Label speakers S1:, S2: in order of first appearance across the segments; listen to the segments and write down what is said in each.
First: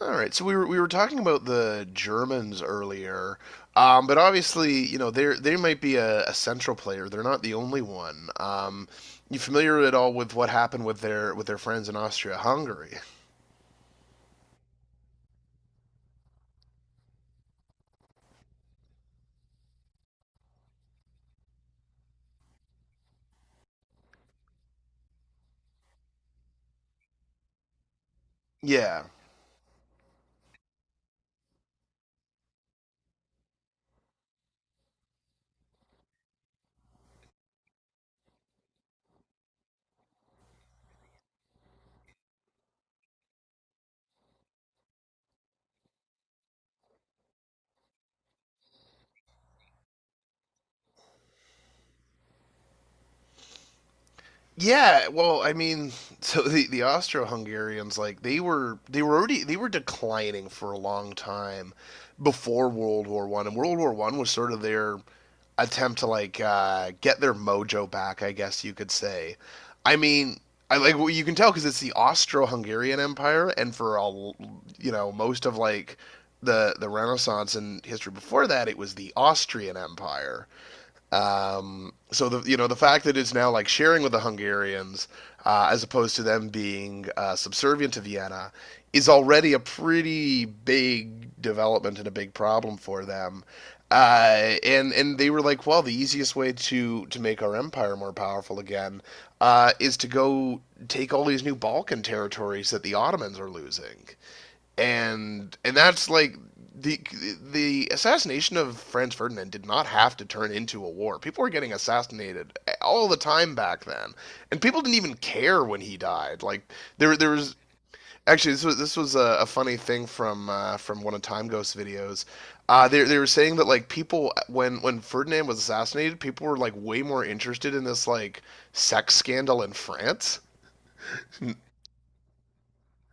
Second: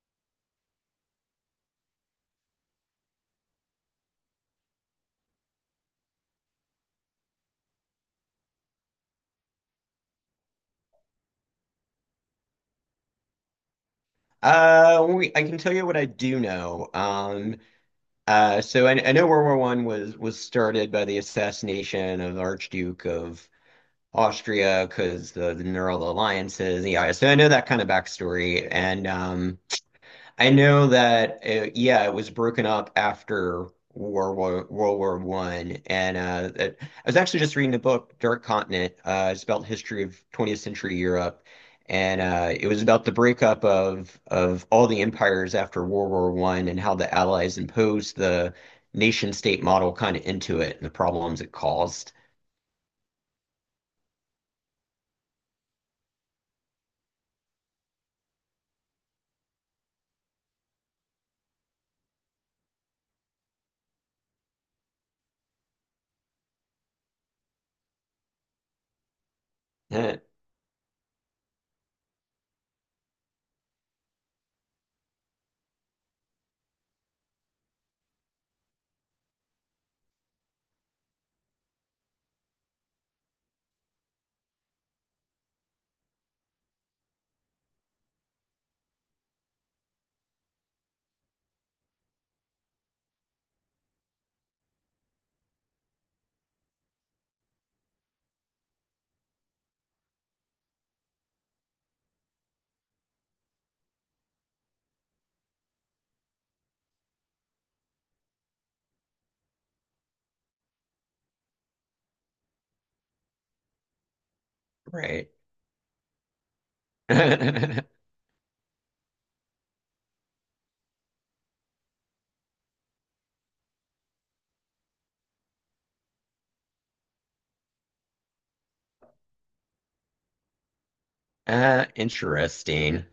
S1: All right, so we were talking about the Germans earlier, but obviously, you know, they might be a central player. They're not the only one. You familiar at all with what happened with their friends in Austria-Hungary?
S2: I can tell you what I do know. I know World War One was started by the assassination of the Archduke of Austria because the Neural Alliances, yeah. So I know that kind of backstory,
S1: Yeah.
S2: and I know that yeah, it was broken up after World War One, and I was actually just reading a book, Dark Continent. It's about the history of 20th century Europe, and it was about the breakup of all the empires after World War One and how the Allies imposed the nation state model kind of into it and the problems it caused.
S1: Yeah, well, I mean, so the Austro-Hungarians, like they were declining for a long time before World War I, and World War I was sort of their attempt to, like, get their mojo back, I guess you could say. I mean, I like well, you can tell because it's the Austro-Hungarian Empire, and for all you know, most of, like, the Renaissance and history before that, it was the Austrian Empire. So the you know the fact that it's now, like, sharing with the Hungarians, as opposed to them being, subservient to Vienna, is already a pretty big development and a big problem for them. And they were like, well, the easiest way to make our empire more powerful again, is to go take all these new Balkan territories that the Ottomans are losing, and that's like the the assassination of Franz Ferdinand did not have to turn into a war. People were getting assassinated all the time back then, and people didn't even
S2: Right.
S1: care when he died. Like, there was actually, this was a funny thing from, from one of Time Ghost's videos. They were saying that, like, people, when Ferdinand was assassinated, people were, like, way more interested in this, like, sex scandal in France.
S2: Interesting.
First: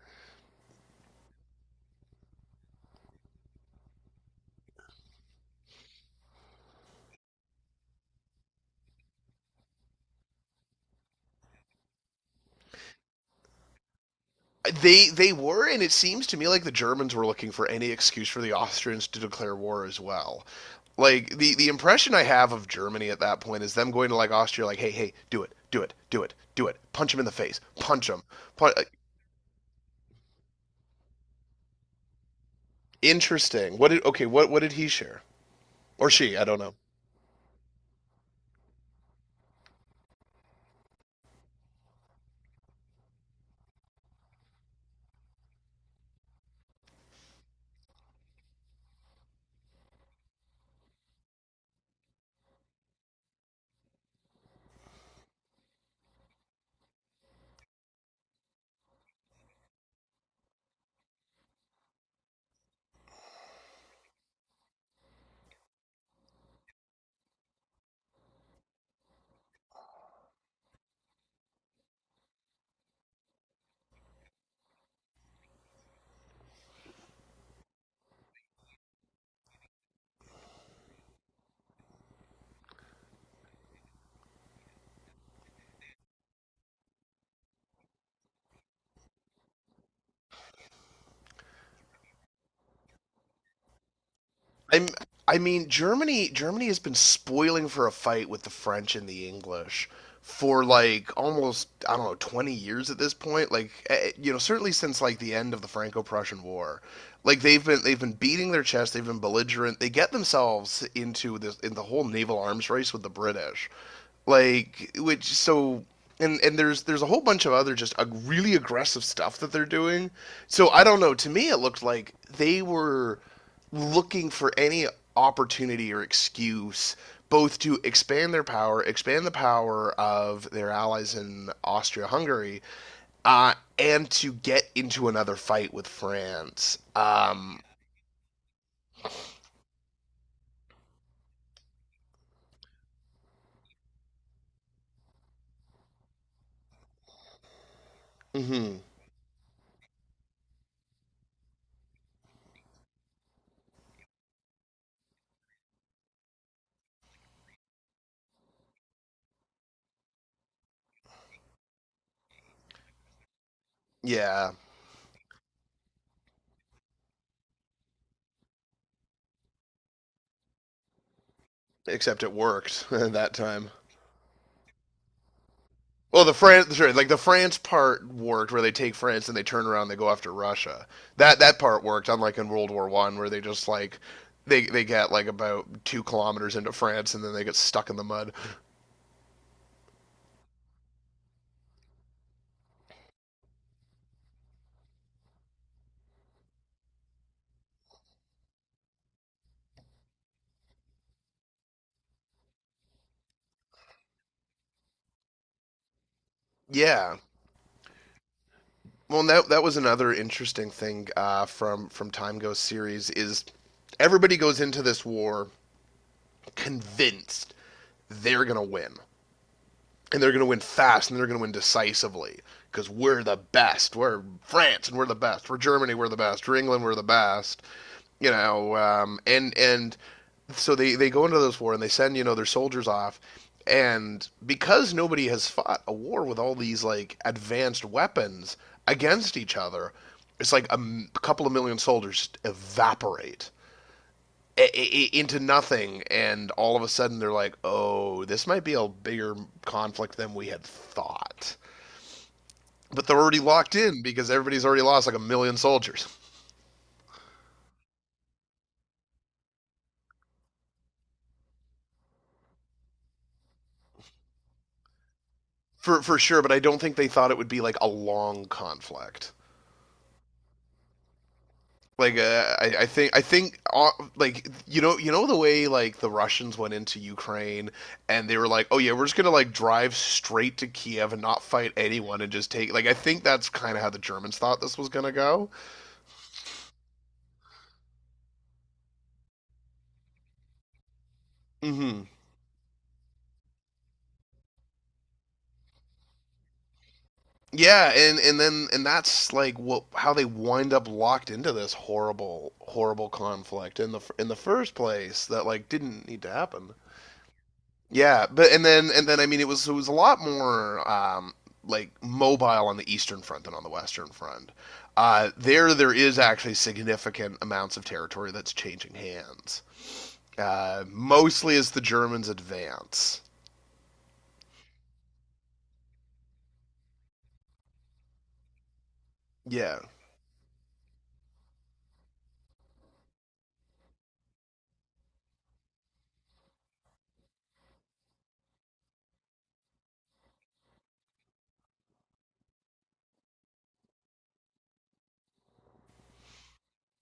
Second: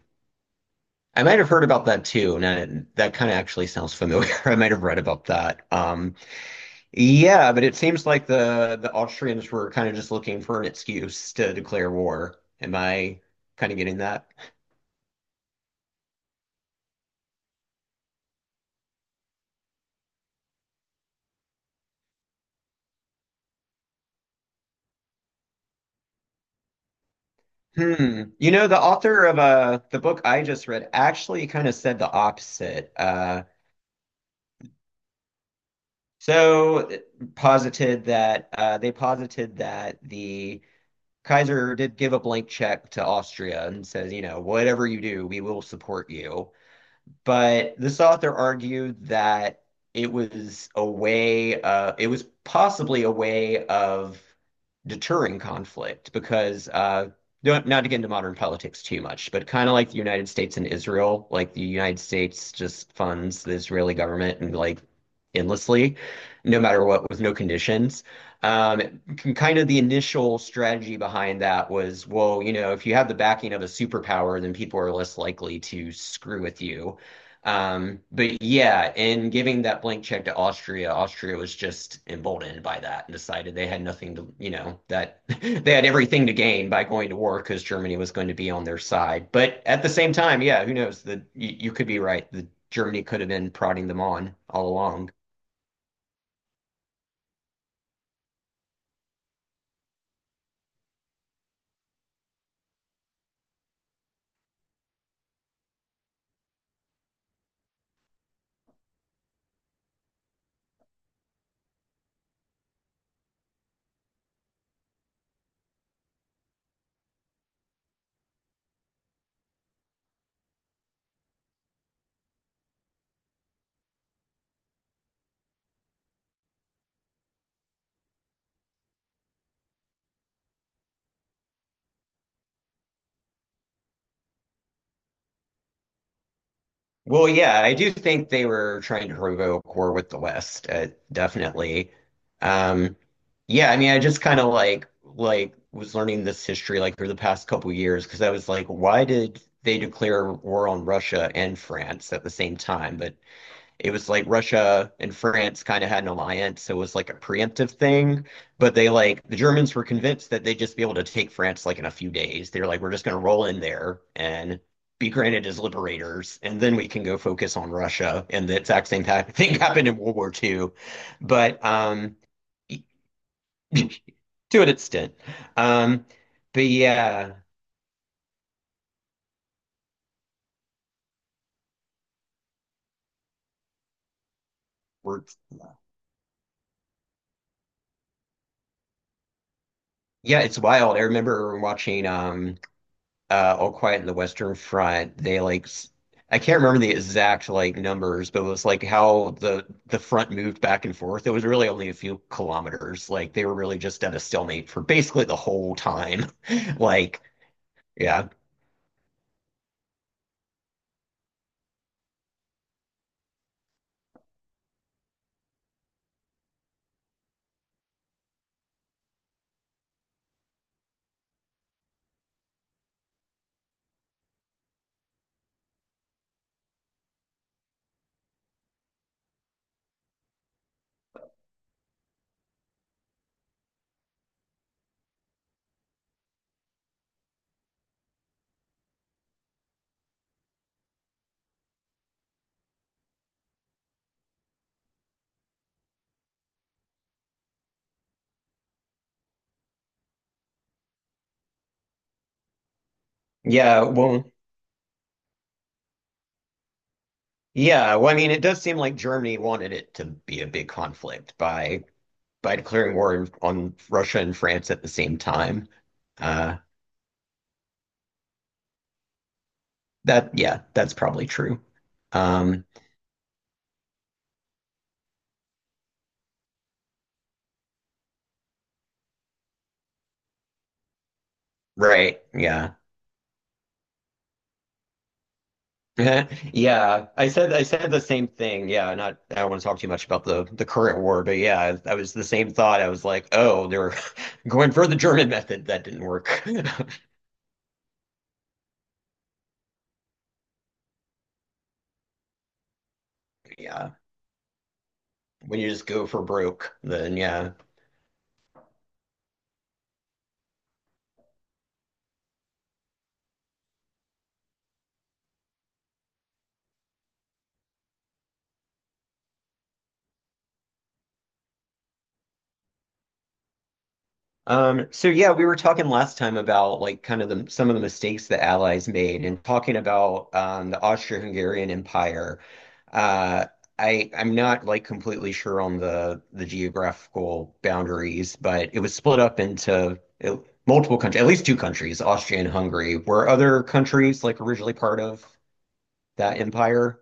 S2: I might have heard about that too, and that kind of actually sounds familiar. I might have read about that. Yeah, but it seems like the Austrians were kind of just looking for an excuse to declare war. Am I kind of getting that?
S1: They were, and it seems to me like the Germans were looking for any excuse for the Austrians to declare war as well. Like, the impression I have of Germany at that point is them going to, like, Austria, like, hey, hey, do it, do it, do it, do it, punch him in the face, punch him.
S2: Hmm. You know,
S1: Punch.
S2: the author of the book I just read actually kind of said the opposite. Uh,
S1: Interesting. What did Okay? What did he share, or she? I don't know.
S2: so posited that they posited that the Kaiser did give a blank check to Austria and says, you know, whatever you do, we will support you. But this author argued that it was a way, it was possibly a way of deterring conflict because, not to get into modern politics too much, but kind of like the United States and Israel, like the United States just funds the Israeli government and like endlessly, no matter what, with no conditions. Kind of the initial strategy behind that was, well, you know, if you have the backing of a superpower, then people are less likely to screw with you. But yeah, in giving that blank check to Austria, Austria was just emboldened by that and decided they had nothing to, you know, that they had everything to gain by going to war because Germany was going to be on their side. But at the same time, yeah, who knows? You could be right. The Germany could have been prodding them on all
S1: I'm.
S2: along.
S1: I mean, Germany has been spoiling for a fight with the French and the English for, like, almost, I don't know, 20 years at this point. Like, you know, certainly since, like, the end of the Franco-Prussian War, like, they've been beating their chest. They've been belligerent. They get themselves into this, in the whole naval arms race with the British, like, which, so. And there's a whole bunch of other just really aggressive stuff that they're doing. So I don't know. To me, it looked like they were looking for any opportunity or excuse, both to expand their power, expand the power of their allies in Austria Hungary, and to get into another fight with France.
S2: Well, yeah,
S1: Um,
S2: I do think they were trying to provoke war with the West, definitely. Um, yeah, I mean, I just kind of like was learning this history like through the past couple years because I was like,
S1: mhm,
S2: why did they declare war on Russia and France at the same time? But it was like Russia and France kind of had an alliance, so it was like a preemptive thing. But they like the Germans were convinced that they'd just be able to take France like in a few days. They were like, we're just gonna roll in there
S1: yeah,
S2: and be granted as liberators, and then we can go focus on Russia. And the exact same thing happened in World War Two, but
S1: except it worked that time.
S2: to an extent. Um,
S1: Well, the
S2: but
S1: France, sure, like the
S2: yeah,
S1: France part worked, where they take France and they turn around, and they go after Russia. That part worked, unlike in World War I, where they just, like, they get
S2: we're
S1: like about 2 kilometers into France, and then they get stuck in the mud.
S2: yeah, it's wild. I remember watching All Quiet in the Western Front, they I can't remember the exact like numbers, but it was like how the front moved back and forth. It was really only a few kilometers. Like they were really just at a stalemate for basically the whole time.
S1: Yeah.
S2: Like, yeah.
S1: Well, that was another interesting thing, from Time Ghost series is everybody goes into this war convinced they're gonna win. And they're going to win fast, and they're going to win decisively, because we're the best. We're France and we're the best. We're Germany, we're the best. We're England, we're the best. You know, and so they go into those war and they send, their soldiers off, and because nobody has fought a war with all these, like, advanced weapons against each other, it's like a couple of million soldiers evaporate into nothing, and all of a sudden they're like, "Oh, this might be a bigger conflict than we had thought." But they're already locked
S2: Yeah,
S1: in because
S2: well,
S1: everybody's already lost, like, a million soldiers,
S2: I mean, it does seem like Germany wanted it to be a big conflict by declaring war on Russia and France at the same time.
S1: for sure. But
S2: Uh
S1: I don't think they thought it would be, like, a long conflict.
S2: that yeah, that's probably true.
S1: Like, I,
S2: Um,
S1: I think I think like, you know, the way, like, the Russians went into Ukraine and they were like, oh yeah, we're just gonna, like, drive straight to Kiev and not fight anyone
S2: right,
S1: and just take,
S2: yeah.
S1: like, I think that's kind of how the Germans thought this was gonna go.
S2: Yeah, I said the same thing. Yeah, not I don't want to talk too much about the current war, but yeah, I
S1: Hmm.
S2: was the same thought. I was like, oh, they're going for the German method. That didn't work.
S1: Yeah, and then and that's, like, what, how they wind up locked into this horrible, horrible conflict
S2: Yeah,
S1: in in the first place, that,
S2: when
S1: like,
S2: you just go
S1: didn't need
S2: for
S1: to happen.
S2: broke, then yeah,
S1: Yeah, but and then, I mean, it was, it was a lot more, like, mobile on the eastern front than on the western front. There is actually significant amounts of territory that's changing hands. Mostly as the Germans advance.
S2: um, so yeah, we were talking last time about like kind of the some of the mistakes the Allies made and talking
S1: Yeah,
S2: about the Austro-Hungarian Empire. Uh, I'm not like completely sure on the geographical boundaries, but it was split up into uh, multiple countries, at least two countries, Austria and Hungary. Were other countries like originally part of that empire?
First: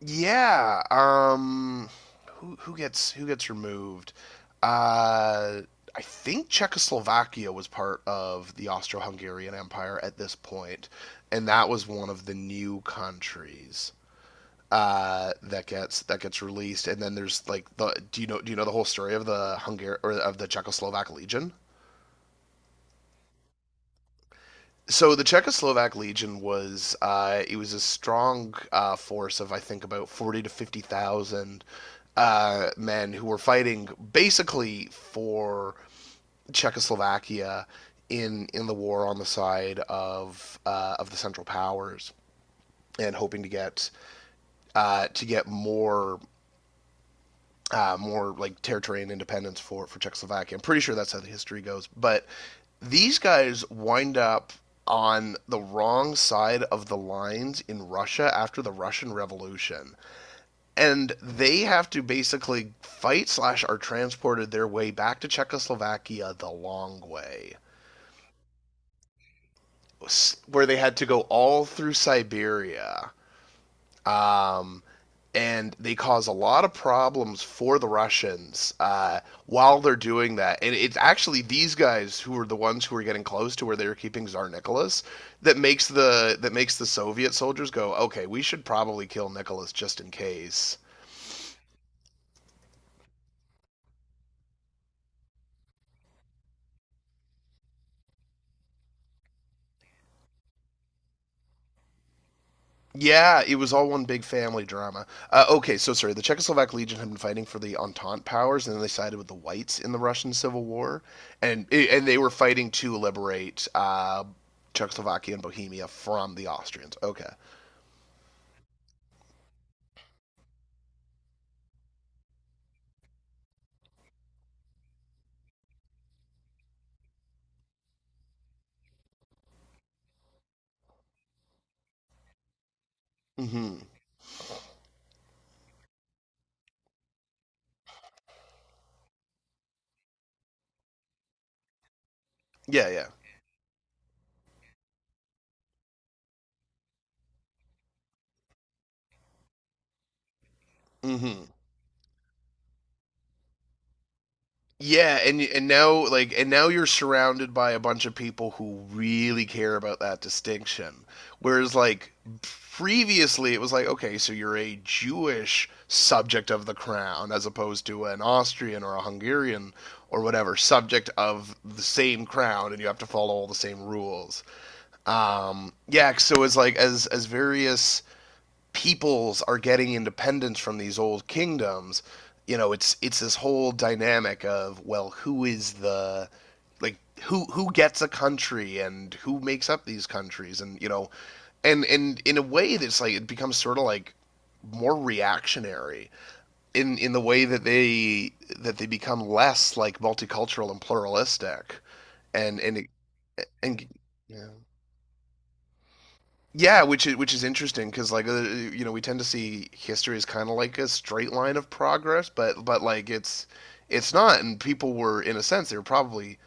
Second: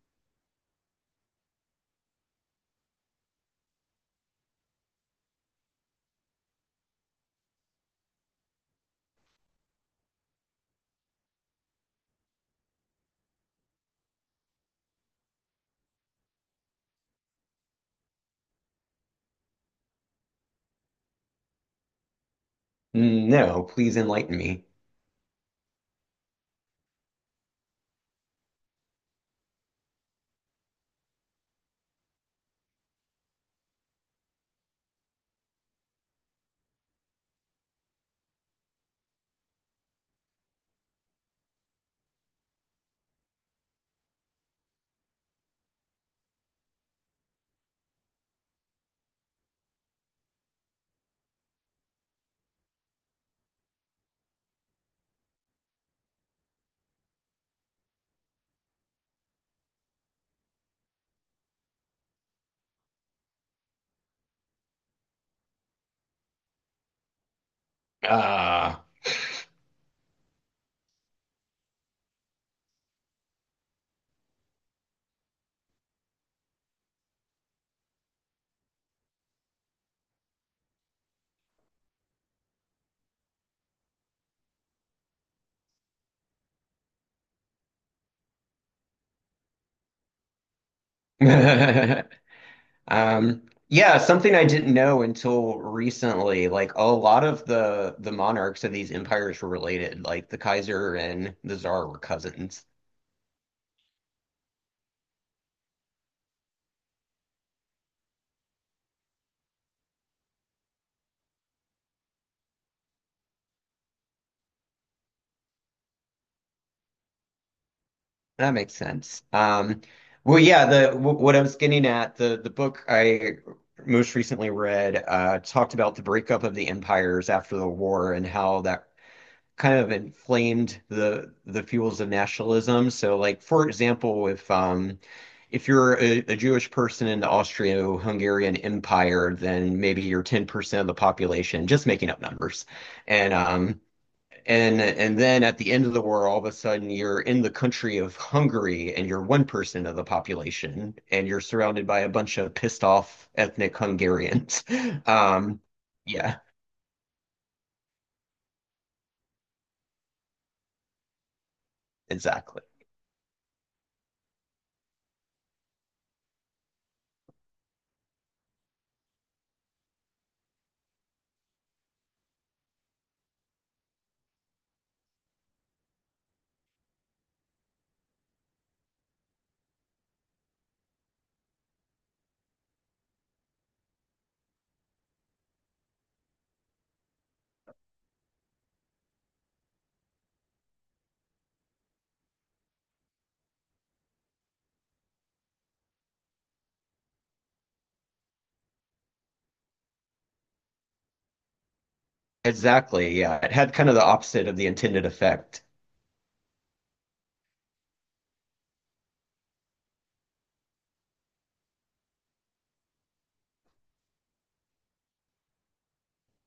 S1: yeah. Who gets removed? Uh, I think Czechoslovakia was part of the Austro-Hungarian Empire at this point, and that was one of the new countries, that gets released. And then there's, like, the do you know, the whole story of the Hungar or of the Czechoslovak Legion?
S2: No, please enlighten me.
S1: So the Czechoslovak Legion was it was a strong, force of, I think, about forty to fifty thousand men who were fighting basically for Czechoslovakia in the war, on the side of, of the Central Powers, and hoping to get, to get more, more like, territory and independence for Czechoslovakia. I'm pretty sure that's how the history goes. But these guys wind up on the wrong side of the lines in Russia after the Russian Revolution, and they have to basically fight slash are transported their way back to Czechoslovakia the long way,
S2: Ah.
S1: where they had to go all through Siberia. Um, and they cause a lot of problems for the Russians, while they're doing that. And it's actually these guys who are the ones who are getting close to where they were keeping Tsar Nicholas, that makes the Soviet soldiers go, okay, we should probably kill Nicholas just in case.
S2: Yeah, something I didn't know until recently. Like a lot of the monarchs of these empires were related. Like the Kaiser and the Tsar were cousins.
S1: Yeah, it was all one big family drama. Okay, so sorry. The Czechoslovak Legion had been fighting for the Entente powers, and then they sided with the Whites in the Russian Civil War, and they were fighting to liberate, Czechoslovakia and Bohemia from the Austrians. Okay.
S2: That makes sense. Well, yeah, the w what I was getting at, the book I most recently read talked about the breakup of the empires after the war and how that kind of inflamed the fuels of nationalism. So, like for
S1: Mm-hmm.
S2: example, if you're a Jewish person in the Austro-Hungarian Empire, then maybe you're 10% of the population, just making up numbers.
S1: Yeah, yeah.
S2: And and then at the end of the war, all of a sudden you're in the country of Hungary and you're 1% of the population, and you're
S1: Mm-hmm.
S2: surrounded by a bunch of pissed off ethnic Hungarians.
S1: Yeah, and
S2: Um,
S1: and now like
S2: yeah,
S1: and now you're surrounded by a bunch of people who really care about that distinction. Whereas, like,
S2: exactly.
S1: previously it was like, okay, so you're a Jewish subject of the crown, as opposed to an Austrian or a Hungarian or whatever subject of the same crown, and you have to follow all the same rules. Yeah, so it's like, as various peoples are getting independence from these old kingdoms, it's this whole dynamic of, well, who is the like who gets a country and who makes up these countries, and you know and in a way that's, like, it becomes sort of, like, more reactionary, in the way that they, that they become less, like, multicultural and pluralistic, and and it,
S2: Exactly. Yeah. It had
S1: and
S2: kind of the
S1: yeah,
S2: opposite of the intended effect.
S1: yeah, which is interesting, because, like, you know, we tend to see history as kind of like a straight line of progress, but, like, it's not, and people were, in a sense, they were probably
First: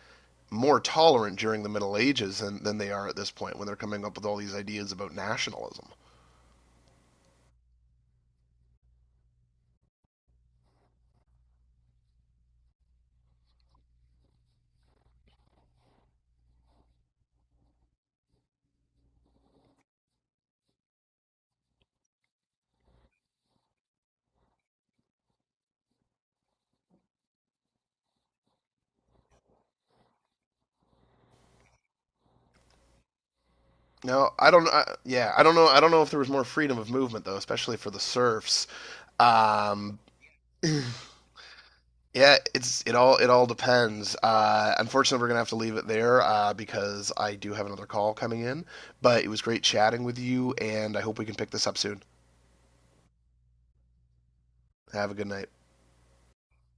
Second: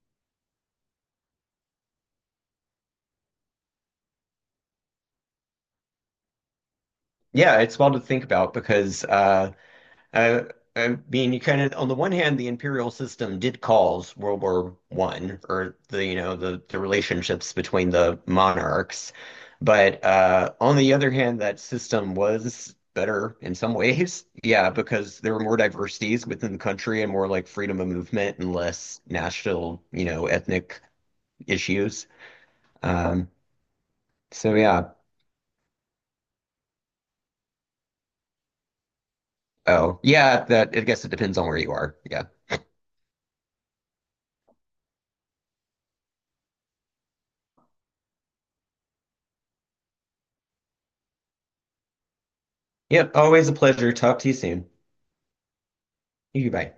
S1: more tolerant during the Middle Ages than they are at this point, when they're coming up with all these ideas about nationalism.
S2: Yeah, it's well to think about because I, I mean, you kind of on the one hand, the imperial system did cause World War One or the you know the relationships between the monarchs, but on the other hand, that system was better in some ways. Yeah, because there were more diversities within the country and more like freedom of movement and less national, you know, ethnic issues. Um,
S1: No, I
S2: so
S1: don't.
S2: yeah.
S1: Yeah, I don't know. I don't know if there was more freedom of movement though, especially for the serfs. Um,
S2: Oh, yeah, that I guess it depends on where you are. Yeah.
S1: Yeah, it all depends. Unfortunately, we're gonna have to leave it there, because I do have another call coming in. But it was great chatting with you, and I hope we can pick this up soon.
S2: Yep, always a pleasure. Talk to you soon.
S1: Have a good night.
S2: You bye.